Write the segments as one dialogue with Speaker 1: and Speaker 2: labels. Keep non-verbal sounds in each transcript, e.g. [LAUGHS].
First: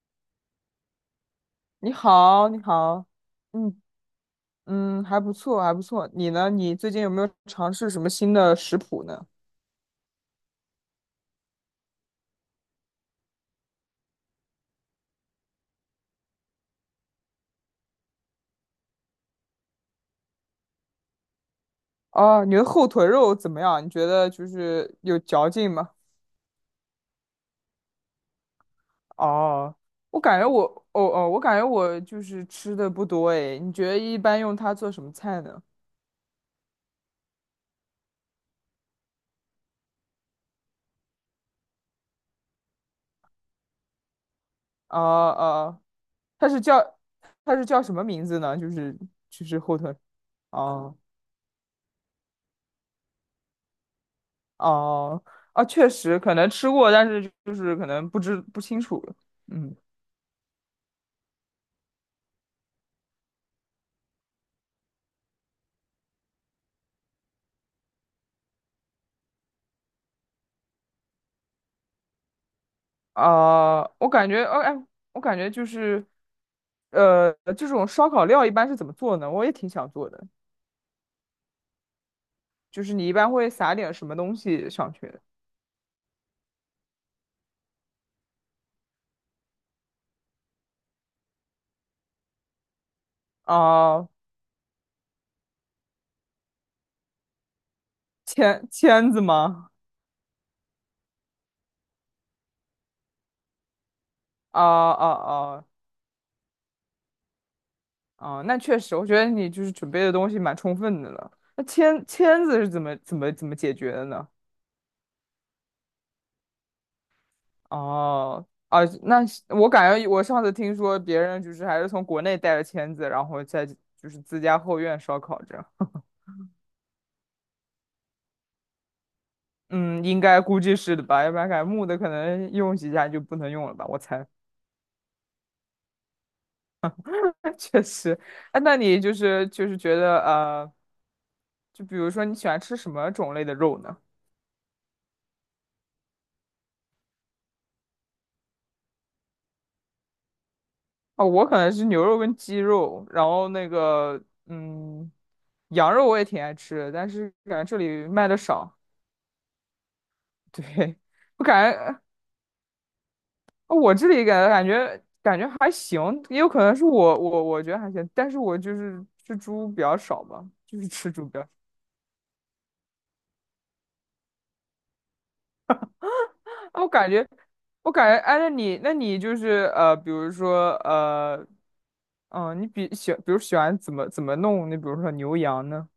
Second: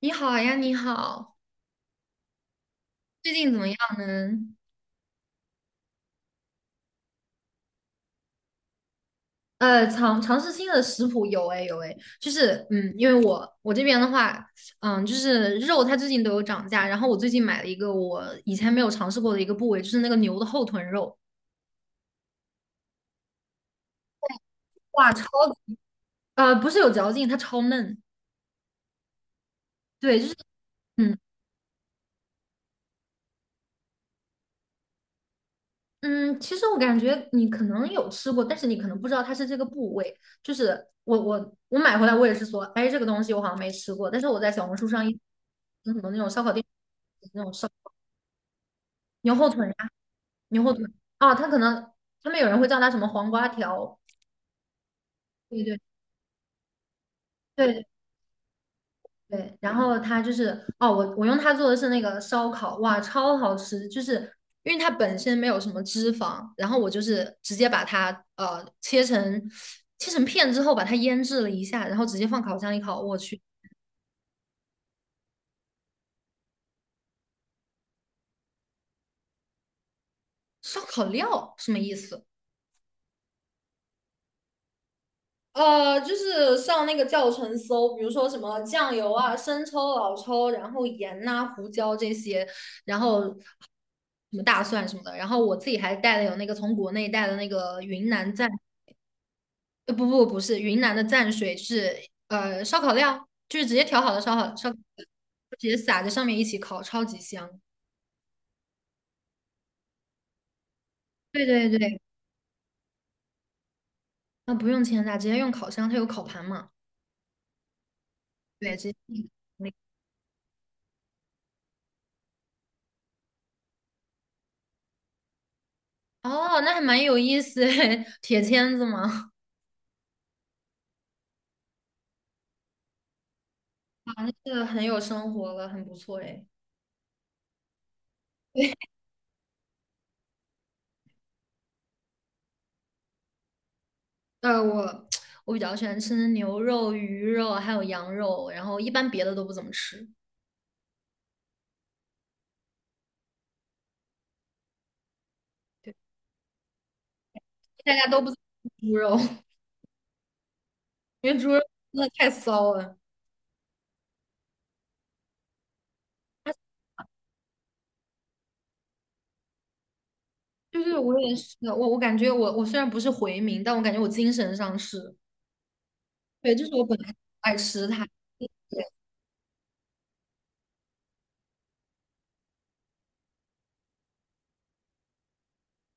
Speaker 1: 你好啊呀，你好，
Speaker 2: 你好，你好，
Speaker 1: 最近怎么样
Speaker 2: 嗯
Speaker 1: 呢？
Speaker 2: 嗯，还不错，还不错。你呢？你最近有没有尝试什么新的食谱呢？
Speaker 1: 尝试新的食谱有哎有哎，就是因为我这边的话，就是肉它最近都有涨价，然后我最近买了一个我以前没有尝试过的一个部位，就是那个牛的后臀肉。
Speaker 2: 哦，你的后腿肉怎么样？你觉得就是
Speaker 1: 哇，
Speaker 2: 有嚼劲吗？
Speaker 1: 不是有嚼劲，它超嫩，
Speaker 2: 哦，
Speaker 1: 对，
Speaker 2: 我
Speaker 1: 就是。
Speaker 2: 感觉我，哦
Speaker 1: 嗯。
Speaker 2: 哦，我感觉我就是吃的不多诶。你觉得一般用它做什么菜呢？
Speaker 1: 嗯，其实我感觉你可能有吃过，但是你可能不知道它是这个部位。就是我买回来，我也是说，哎，这个东西我好像没吃过，但是我在小红书
Speaker 2: 哦
Speaker 1: 上
Speaker 2: 哦，
Speaker 1: 很多那种烧
Speaker 2: 它
Speaker 1: 烤
Speaker 2: 是
Speaker 1: 店，
Speaker 2: 叫
Speaker 1: 那种
Speaker 2: 它是
Speaker 1: 烧
Speaker 2: 叫什么名字呢？就是
Speaker 1: 牛
Speaker 2: 就
Speaker 1: 后
Speaker 2: 是
Speaker 1: 腿
Speaker 2: 后
Speaker 1: 啊，
Speaker 2: 腿。
Speaker 1: 牛后腿
Speaker 2: 哦
Speaker 1: 啊，它可能他们有人会叫它什么黄瓜条。
Speaker 2: 哦
Speaker 1: 对
Speaker 2: 啊，
Speaker 1: 对
Speaker 2: 确实可能吃过，但是就是
Speaker 1: 对
Speaker 2: 可能不清楚了。
Speaker 1: 对。然
Speaker 2: 嗯。
Speaker 1: 后它就是哦，我用它做的是那个烧烤，哇，超好吃！就是因为它本身没有什么脂肪，然后我就是直接把它切成片之后，把它腌制了一下，然后直接放烤箱里烤。我去。
Speaker 2: 啊、我感觉就是，呃，这种烧烤料一般是怎么做呢？我也挺想做的，
Speaker 1: 烧烤料什么意思？
Speaker 2: 就是你一般会撒点什么东西上去？
Speaker 1: 就是上那个教程搜，比如说什么酱油啊、生抽、老抽，然后盐呐、胡椒这些，然后什
Speaker 2: 啊、
Speaker 1: 么大蒜什么的。然后我自己还带了有那个从国内带的那个云南蘸
Speaker 2: 签子吗？
Speaker 1: 不不不是，云南的蘸水是烧烤料，就是直接调好的烧烤
Speaker 2: 啊
Speaker 1: 烧烤料
Speaker 2: 啊啊
Speaker 1: 直接撒在上面一起烤，超级香。
Speaker 2: 啊！那确实，我觉得你就是准备的东西蛮充分的了。
Speaker 1: 对
Speaker 2: 那
Speaker 1: 对对。
Speaker 2: 签子是怎么解决的呢？
Speaker 1: 那不用煎炸，直接用烤箱，它有烤盘嘛。
Speaker 2: 哦、
Speaker 1: 对，
Speaker 2: 啊，
Speaker 1: 直接
Speaker 2: 那是我
Speaker 1: 个
Speaker 2: 感觉我上次听说别人就是还是从国内带了签子，然后在就是自家后院烧烤这样。
Speaker 1: 哦，那还蛮有意思诶，[LAUGHS] 铁签子嘛，
Speaker 2: 嗯，应该估计是的吧，要不然感觉木的可能用几下就不能用了吧，我
Speaker 1: 啊，
Speaker 2: 猜。
Speaker 1: 那这很有生活了，很不错诶。
Speaker 2: [LAUGHS] 确实，哎，那你就是觉得，就比如说你喜欢吃什么种类的肉呢？
Speaker 1: 呃，我 [TSK] 我比较喜欢吃牛肉、鱼肉还有羊肉，然后一般别的都不怎么吃。
Speaker 2: 哦，我可能是牛肉跟鸡肉，然后那个嗯，羊
Speaker 1: 对，
Speaker 2: 肉我也挺爱吃的，但是感觉这
Speaker 1: 大
Speaker 2: 里
Speaker 1: 家都不
Speaker 2: 卖
Speaker 1: 怎
Speaker 2: 的
Speaker 1: 么
Speaker 2: 少。
Speaker 1: 吃猪肉，[LAUGHS]
Speaker 2: [LAUGHS] 对，
Speaker 1: 因为
Speaker 2: 我
Speaker 1: 猪肉
Speaker 2: 感觉
Speaker 1: 真的太骚了。
Speaker 2: 我这里感觉还行，也有可能是我觉得还行，但是我就是吃猪比较少吧，就
Speaker 1: 对
Speaker 2: 是
Speaker 1: 对，
Speaker 2: 吃
Speaker 1: 我
Speaker 2: 猪比
Speaker 1: 也
Speaker 2: 较。
Speaker 1: 是我感觉我虽然不是回民，但我感觉我精神上是，对，就是
Speaker 2: 啊
Speaker 1: 我
Speaker 2: 我
Speaker 1: 本
Speaker 2: 感
Speaker 1: 来
Speaker 2: 觉，
Speaker 1: 爱吃
Speaker 2: 我
Speaker 1: 它。
Speaker 2: 感觉，哎，
Speaker 1: 对
Speaker 2: 那你就是，比如说，你比喜，比如喜欢怎么弄？你比如说牛羊呢？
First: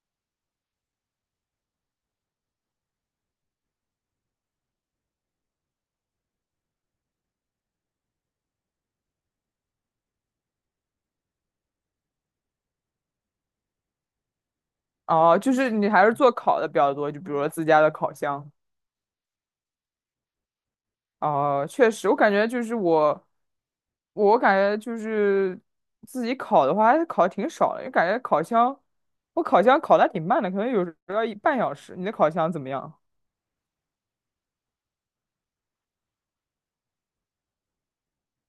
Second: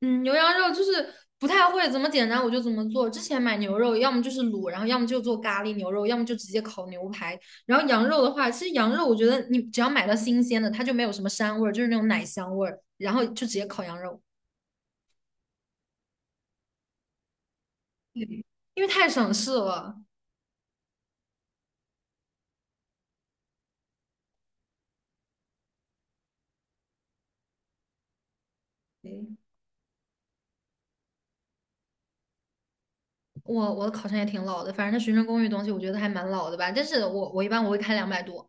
Speaker 1: 嗯，牛羊肉就是不太会怎么简单，我就怎么做。之前买牛肉，要么就是卤，然后要么就做咖喱牛肉，要么就直接烤牛排。然后羊肉的话，其实羊肉我觉得你只要买到新鲜的，它就没有什么膻味儿，就是那种奶香味儿，然后就直接烤羊肉。
Speaker 2: 哦，就是你还是做烤的比较多，就比如说自家的烤
Speaker 1: 对，
Speaker 2: 箱。
Speaker 1: 因为太省事了。
Speaker 2: 哦，确实，我感觉就是自己烤的话，还是烤的挺少的，因为感觉烤箱，我
Speaker 1: 对，
Speaker 2: 烤箱烤的还挺慢的，可能有时候要一半小时。你的烤箱怎么样？
Speaker 1: 我的烤箱也挺老的，反正它学生公寓东西我觉得还蛮老的吧，但是我一般我会开200多。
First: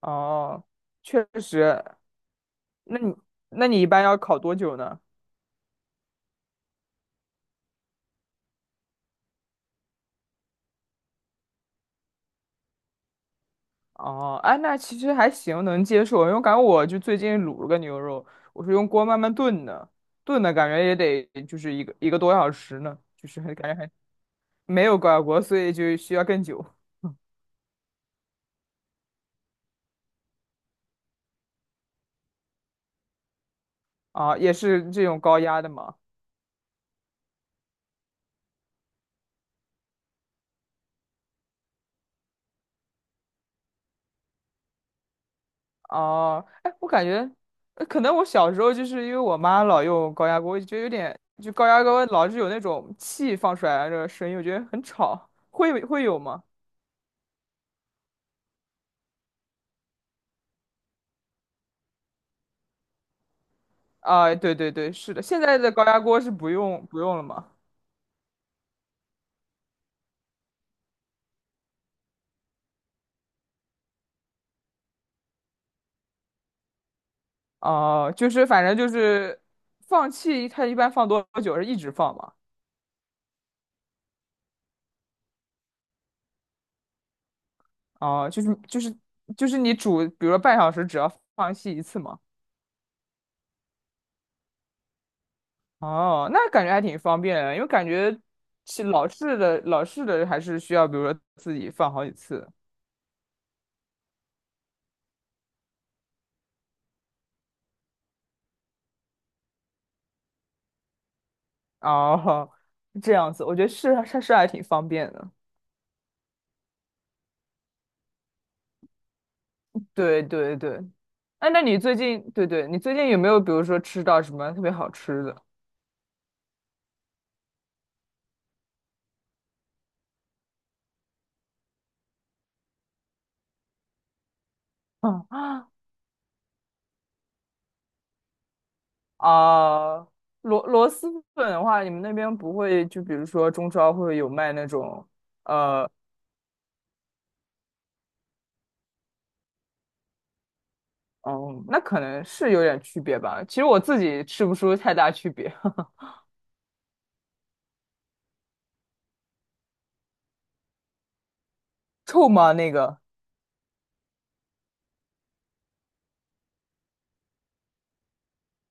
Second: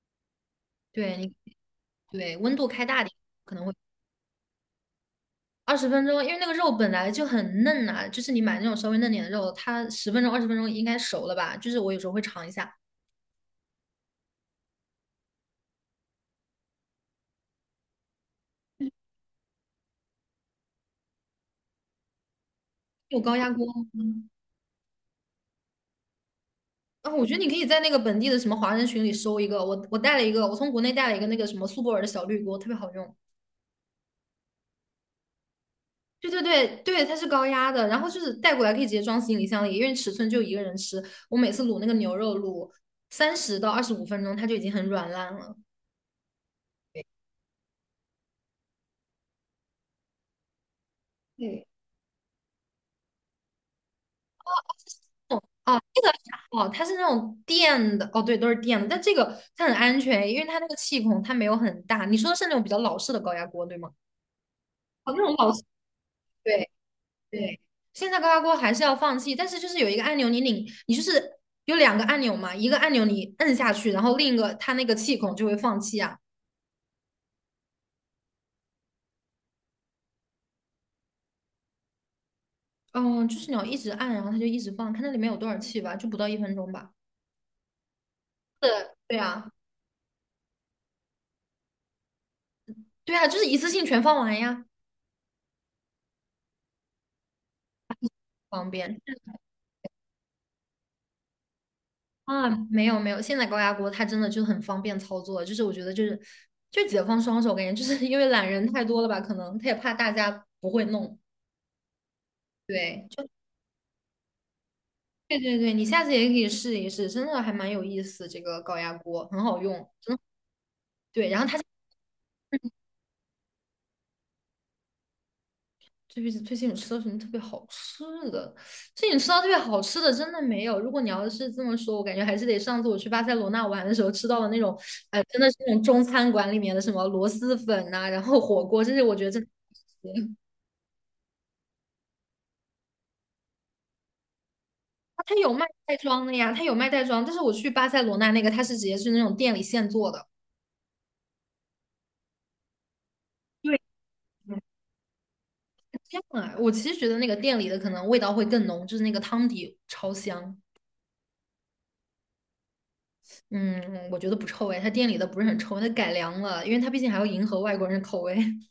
Speaker 2: 哦，
Speaker 1: 对，
Speaker 2: 确
Speaker 1: 你
Speaker 2: 实，
Speaker 1: 对温度开
Speaker 2: 那
Speaker 1: 大点，
Speaker 2: 你
Speaker 1: 可能
Speaker 2: 那
Speaker 1: 会
Speaker 2: 你一般要烤多久呢？
Speaker 1: 二十分钟，因为那个肉本来就很嫩呐、就是你买那种稍微嫩点的肉，它十分钟、二十分钟应该熟了吧？就是我有时候会尝一下。
Speaker 2: 哦，哎，那其实还行，能接受，因为感觉我就最近卤了个牛肉，我是用锅慢慢炖的，炖的感觉也得就是一个多小时呢，
Speaker 1: 有
Speaker 2: 就
Speaker 1: 高
Speaker 2: 是
Speaker 1: 压
Speaker 2: 很
Speaker 1: 锅
Speaker 2: 感觉还
Speaker 1: 吗？
Speaker 2: 没有高压锅，所以就需要更久。
Speaker 1: 啊，
Speaker 2: [LAUGHS]
Speaker 1: 我觉得你可以在那个本地的什么华人群里搜一个。我带了一个，我从国内带了一个那个什么苏泊尔的小绿锅，特别好用。
Speaker 2: 啊，也是这种高压的嘛。
Speaker 1: 对对对对，它是高压的，然后就是带过来可以直接装行李箱里，因为尺寸就一个人吃。我每次卤那个牛肉卤30到25分钟，它就已经很软烂了。
Speaker 2: 哦，哎，我感觉，可能我小时候就是因为我妈老用高压锅，我就觉得有点，就
Speaker 1: 对，
Speaker 2: 高压锅老是有那种气放出来的那个声音，我觉得很吵。会
Speaker 1: 哦，这
Speaker 2: 会
Speaker 1: 个还
Speaker 2: 有吗？
Speaker 1: 好，它是那种电的，哦，对，都是电的，但这个它很安全，因为它那个气孔它没有很大。你说的是那种比较老式的高压锅，对吗？
Speaker 2: 啊，对对对，
Speaker 1: 哦，
Speaker 2: 是
Speaker 1: 那
Speaker 2: 的，
Speaker 1: 种
Speaker 2: 现
Speaker 1: 老
Speaker 2: 在
Speaker 1: 式，
Speaker 2: 的高压锅是不
Speaker 1: 对
Speaker 2: 用不用了吗？
Speaker 1: 对。现在高压锅还是要放气，但是就是有一个按钮，你拧，你就是有两个按钮嘛，一个按钮你摁下去，然后另一个它那个气孔就会放气啊。
Speaker 2: 哦、就是反正就是放气，它一般放多久是一直放嘛？
Speaker 1: 嗯，就是你要一直按，然后它就一直放，看它里面有多少气吧，就不到1分钟吧。
Speaker 2: 哦、就是就是
Speaker 1: 是，对
Speaker 2: 就
Speaker 1: 啊，
Speaker 2: 是你煮，比如说半小时，只要放气一次嘛。
Speaker 1: 对啊，就是一次性全放完呀，
Speaker 2: 哦，那感觉还挺方便的，因为感觉
Speaker 1: 方
Speaker 2: 是
Speaker 1: 便。
Speaker 2: 老式的还是需要，比如说自己放好几次。
Speaker 1: 啊，没有没有，现在高压锅它真的就很方便操作，就是我觉得就解放双手，感觉就是因为懒人太多了吧，可能他也怕大家不会弄。
Speaker 2: 哦，
Speaker 1: 对，
Speaker 2: 这
Speaker 1: 就
Speaker 2: 样子，我觉得是还挺方便的。
Speaker 1: 对对对，你下次也可以试一试，真的还蛮有意思，这个高压锅很好用，真的。
Speaker 2: 对对对，
Speaker 1: 对，然后
Speaker 2: 哎，
Speaker 1: 它
Speaker 2: 那你最近对对，你最近有没有比如说吃到什么特别好吃的？
Speaker 1: 最近有吃到什么特别好吃的？最近吃到特别好吃的真的没有。如果你要是这么说，我感觉还是得上次我去巴塞罗那玩的时候吃到的那种，
Speaker 2: [LAUGHS]
Speaker 1: 真的是那
Speaker 2: 嗯
Speaker 1: 种中餐馆里面的什么螺蛳粉呐、然后火锅，这些我觉得真的。
Speaker 2: 啊，螺蛳粉的话，你们那边不会就比如说中超会有卖那种。
Speaker 1: 它有卖
Speaker 2: 呃，
Speaker 1: 袋装的呀，它有卖袋装，但是我去巴塞罗那那个，它是直接是那种店里现做的。
Speaker 2: 嗯，那可能是有点区别吧。其实
Speaker 1: 对，
Speaker 2: 我自己吃不出太大区别。[LAUGHS]
Speaker 1: 这样啊，我其实觉得那个店里的可能味道会更浓，就是那个汤底超香。
Speaker 2: 臭吗？那个
Speaker 1: 嗯，我觉得不臭哎，它店里的不是很臭，它改良了，因为它毕竟还要迎合外国人的口味。[LAUGHS]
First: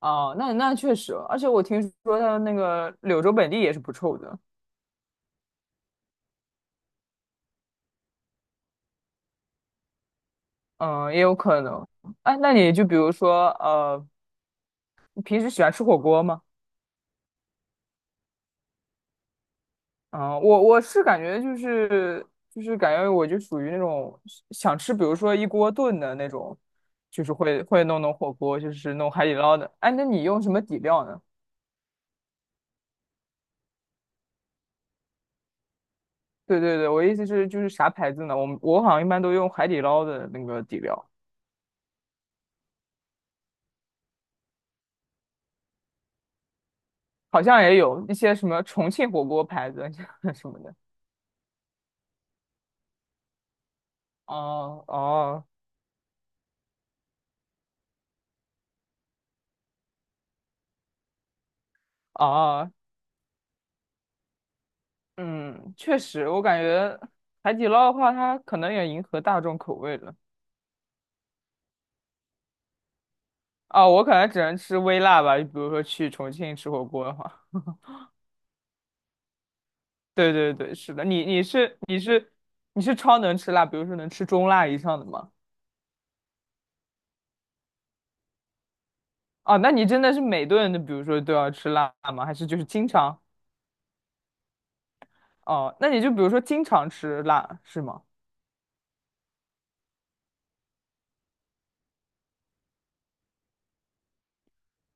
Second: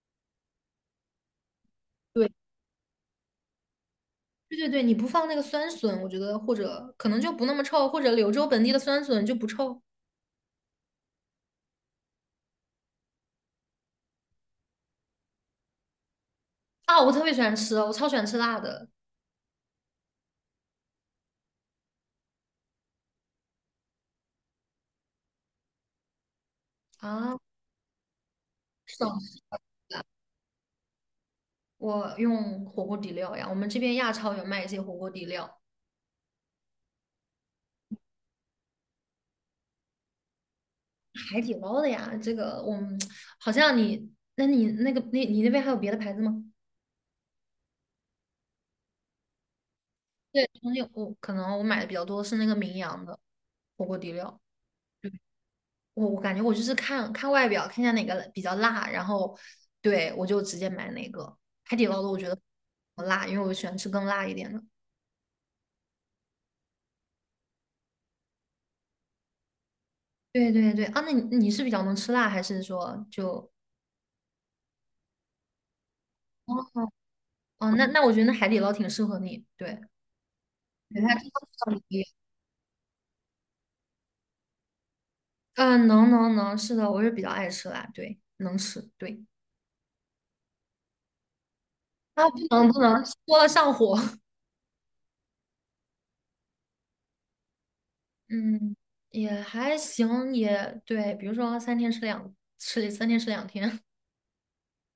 Speaker 2: 啊，那确实，而且我听说
Speaker 1: 对，
Speaker 2: 它那个柳州本地也是不臭的。
Speaker 1: 对对对，你不放那个酸笋，我觉得或者可能就不那么臭，或者柳州本地的酸笋就不臭
Speaker 2: 嗯，也有可能。哎，那你就比如说，你平时喜欢吃火锅吗？
Speaker 1: 啊。我特别喜欢吃，哦，我超喜欢吃辣的
Speaker 2: 啊，我是感觉就是感觉我就属于那种想吃，比如说一锅炖的那种，就是
Speaker 1: 啊。
Speaker 2: 会弄火锅，就是
Speaker 1: 是的，
Speaker 2: 弄海底捞的。哎，那你用什么底料呢？
Speaker 1: 我用火锅底料呀，我们这边亚超有卖一些火锅底料。
Speaker 2: 对对对，我意思是就是啥牌子呢？我好像一般都用海底捞的那个底料。
Speaker 1: 海底捞的呀。这个我们好像你，那你那边还有别的牌子吗？
Speaker 2: 好像也有一些什么重庆火锅牌子 [LAUGHS] 什
Speaker 1: 对，
Speaker 2: 么
Speaker 1: 重
Speaker 2: 的。
Speaker 1: 庆我可能我买的比较多是那个名扬的火锅底料。
Speaker 2: 哦哦
Speaker 1: 我感觉我就是看看外表，看一下哪个比较辣，然后对我就直接买哪个。海底捞的我觉得
Speaker 2: 哦，
Speaker 1: 不辣，因为我喜欢吃更辣一点的。
Speaker 2: 嗯，确实，我感觉海底捞的话，它可能也迎合大众口味了。
Speaker 1: 对对对啊，那你是比较能吃辣，还是说就
Speaker 2: 哦，我可能只能吃微辣吧，比如说去重
Speaker 1: 哦
Speaker 2: 庆吃火锅的话。
Speaker 1: 哦，那我觉得那海底捞挺适合你，对，
Speaker 2: 对对对，是
Speaker 1: 对
Speaker 2: 的，
Speaker 1: 它这
Speaker 2: 你你
Speaker 1: 个
Speaker 2: 是你是你是超能吃辣，比如说能吃中辣以上的吗？
Speaker 1: 嗯，能能能，是的，我是比较爱吃辣，对，能吃，对。
Speaker 2: 哦，那你真的是每顿都，比如说都要吃辣吗？
Speaker 1: 啊，
Speaker 2: 还
Speaker 1: 不
Speaker 2: 是就是
Speaker 1: 能不
Speaker 2: 经
Speaker 1: 能，
Speaker 2: 常？
Speaker 1: 多了上火。[LAUGHS]
Speaker 2: 哦，那你就比如说经常吃辣是吗？
Speaker 1: 嗯，也还行，也对。比如说三天吃2天。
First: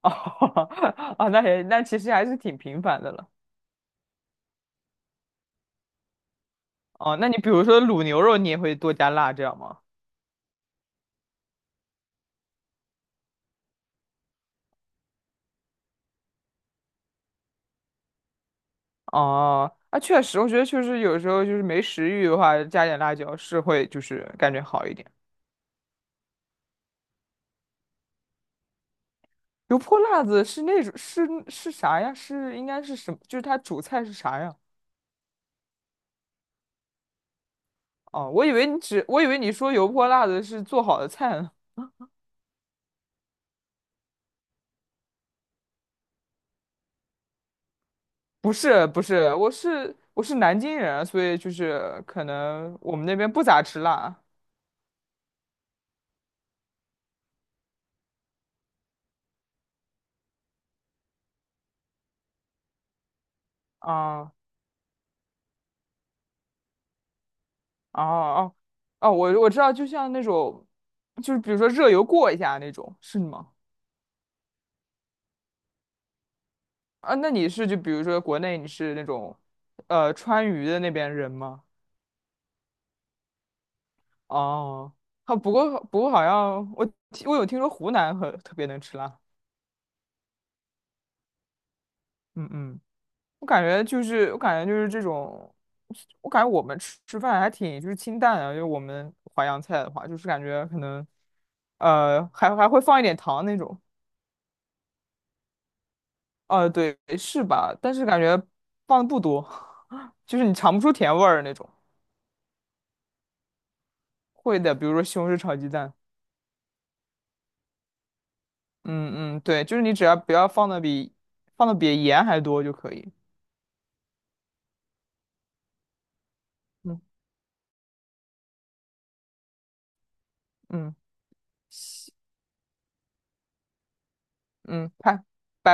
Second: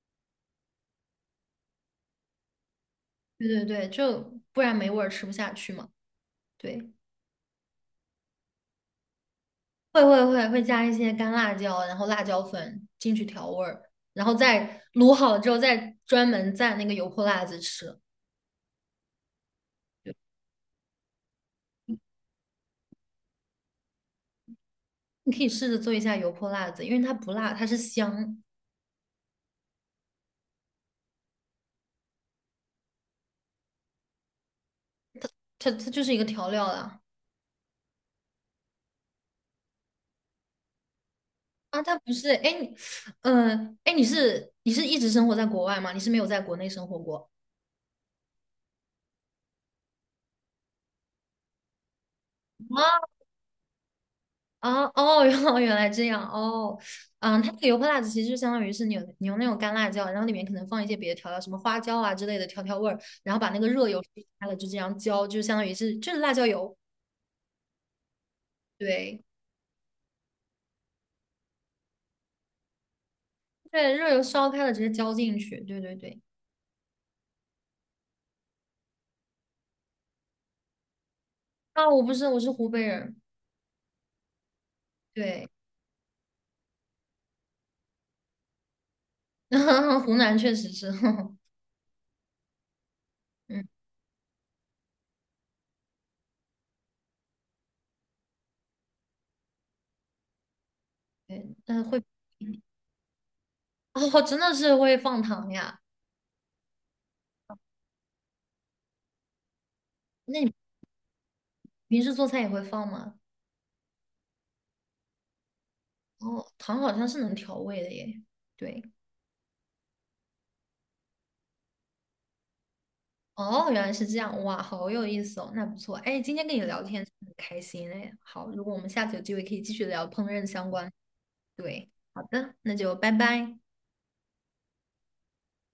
Speaker 2: 哦。[LAUGHS] 啊，那其实还是挺频繁的了。
Speaker 1: [LAUGHS] 对对对，就不然没味儿，吃不下去嘛。对，
Speaker 2: 哦，那你比如说卤牛肉，你也会多加辣这样吗？
Speaker 1: 会加一些干辣椒，然后辣椒粉进去调味儿，然后再卤好了之后，再专门蘸那个油泼辣子吃。
Speaker 2: 哦，啊，确实，我觉得确实有时候就是没食欲的话，加点辣椒是会就是感觉好一点。
Speaker 1: 你可以试着做一下油泼辣子，因为它不辣，它是香，
Speaker 2: 油泼辣子是那种是啥呀？是应该是什么？就是它主菜是啥呀？
Speaker 1: 它就是一个调料啦。
Speaker 2: 哦，我以为你说油泼辣子是做好的菜呢。
Speaker 1: 啊，他不是，哎，哎，你是一直生活在国外吗？你是没有在国内生活过？
Speaker 2: [LAUGHS] 不是不是，我是南京人啊，所以就是可能我们那
Speaker 1: 啊
Speaker 2: 边不咋吃辣
Speaker 1: 啊哦，原来原来这样哦，它那个油泼辣子其实就相当于是你用那种干辣椒，然后里面可能放一些别的调料，什么花椒啊之类的调味儿，然后把那个热
Speaker 2: 啊。
Speaker 1: 油烧
Speaker 2: 哦
Speaker 1: 开了就这样浇，就相当于是就是辣椒油。
Speaker 2: 哦哦，
Speaker 1: 对
Speaker 2: 我知道，就像那种就是比如说热油过一下那种，是吗？
Speaker 1: 对，热油烧开了直接浇进去，对对对。
Speaker 2: 啊，那你是就比如说国内你是那种川渝的那边人吗？
Speaker 1: 啊，我不是，我是湖北人，
Speaker 2: 哦，好，
Speaker 1: 对，
Speaker 2: 不过好像我有听说湖南很特别能吃辣。
Speaker 1: [LAUGHS] 湖南确实是，[LAUGHS]
Speaker 2: 嗯嗯，我感
Speaker 1: 嗯，
Speaker 2: 觉就是我感觉就是这种，我感觉我们吃饭还挺就是清淡的，就我们淮扬菜的话，就是感觉可能
Speaker 1: 对，但是会。
Speaker 2: 还会放一点糖那种。
Speaker 1: 哦，真的是会放糖呀？
Speaker 2: 对是吧？但是感觉放的不多。[LAUGHS] 就
Speaker 1: 那
Speaker 2: 是
Speaker 1: 你
Speaker 2: 你尝不出甜味儿那种。
Speaker 1: 平时做菜也会放吗？
Speaker 2: 会的，比如说西红柿炒鸡蛋。
Speaker 1: 哦，糖好像是能调味的耶。对，
Speaker 2: 嗯嗯对，就是你只要不要放的比盐还多就可以。
Speaker 1: 哦，原来是这样，哇，好有意思哦，那不错。哎，今天跟你聊天
Speaker 2: 嗯
Speaker 1: 很开心哎。好，如果我们下次有机会可以继续聊烹饪相关。
Speaker 2: 嗯。
Speaker 1: 对，好的，那就拜拜。
Speaker 2: 嗯，看。拜。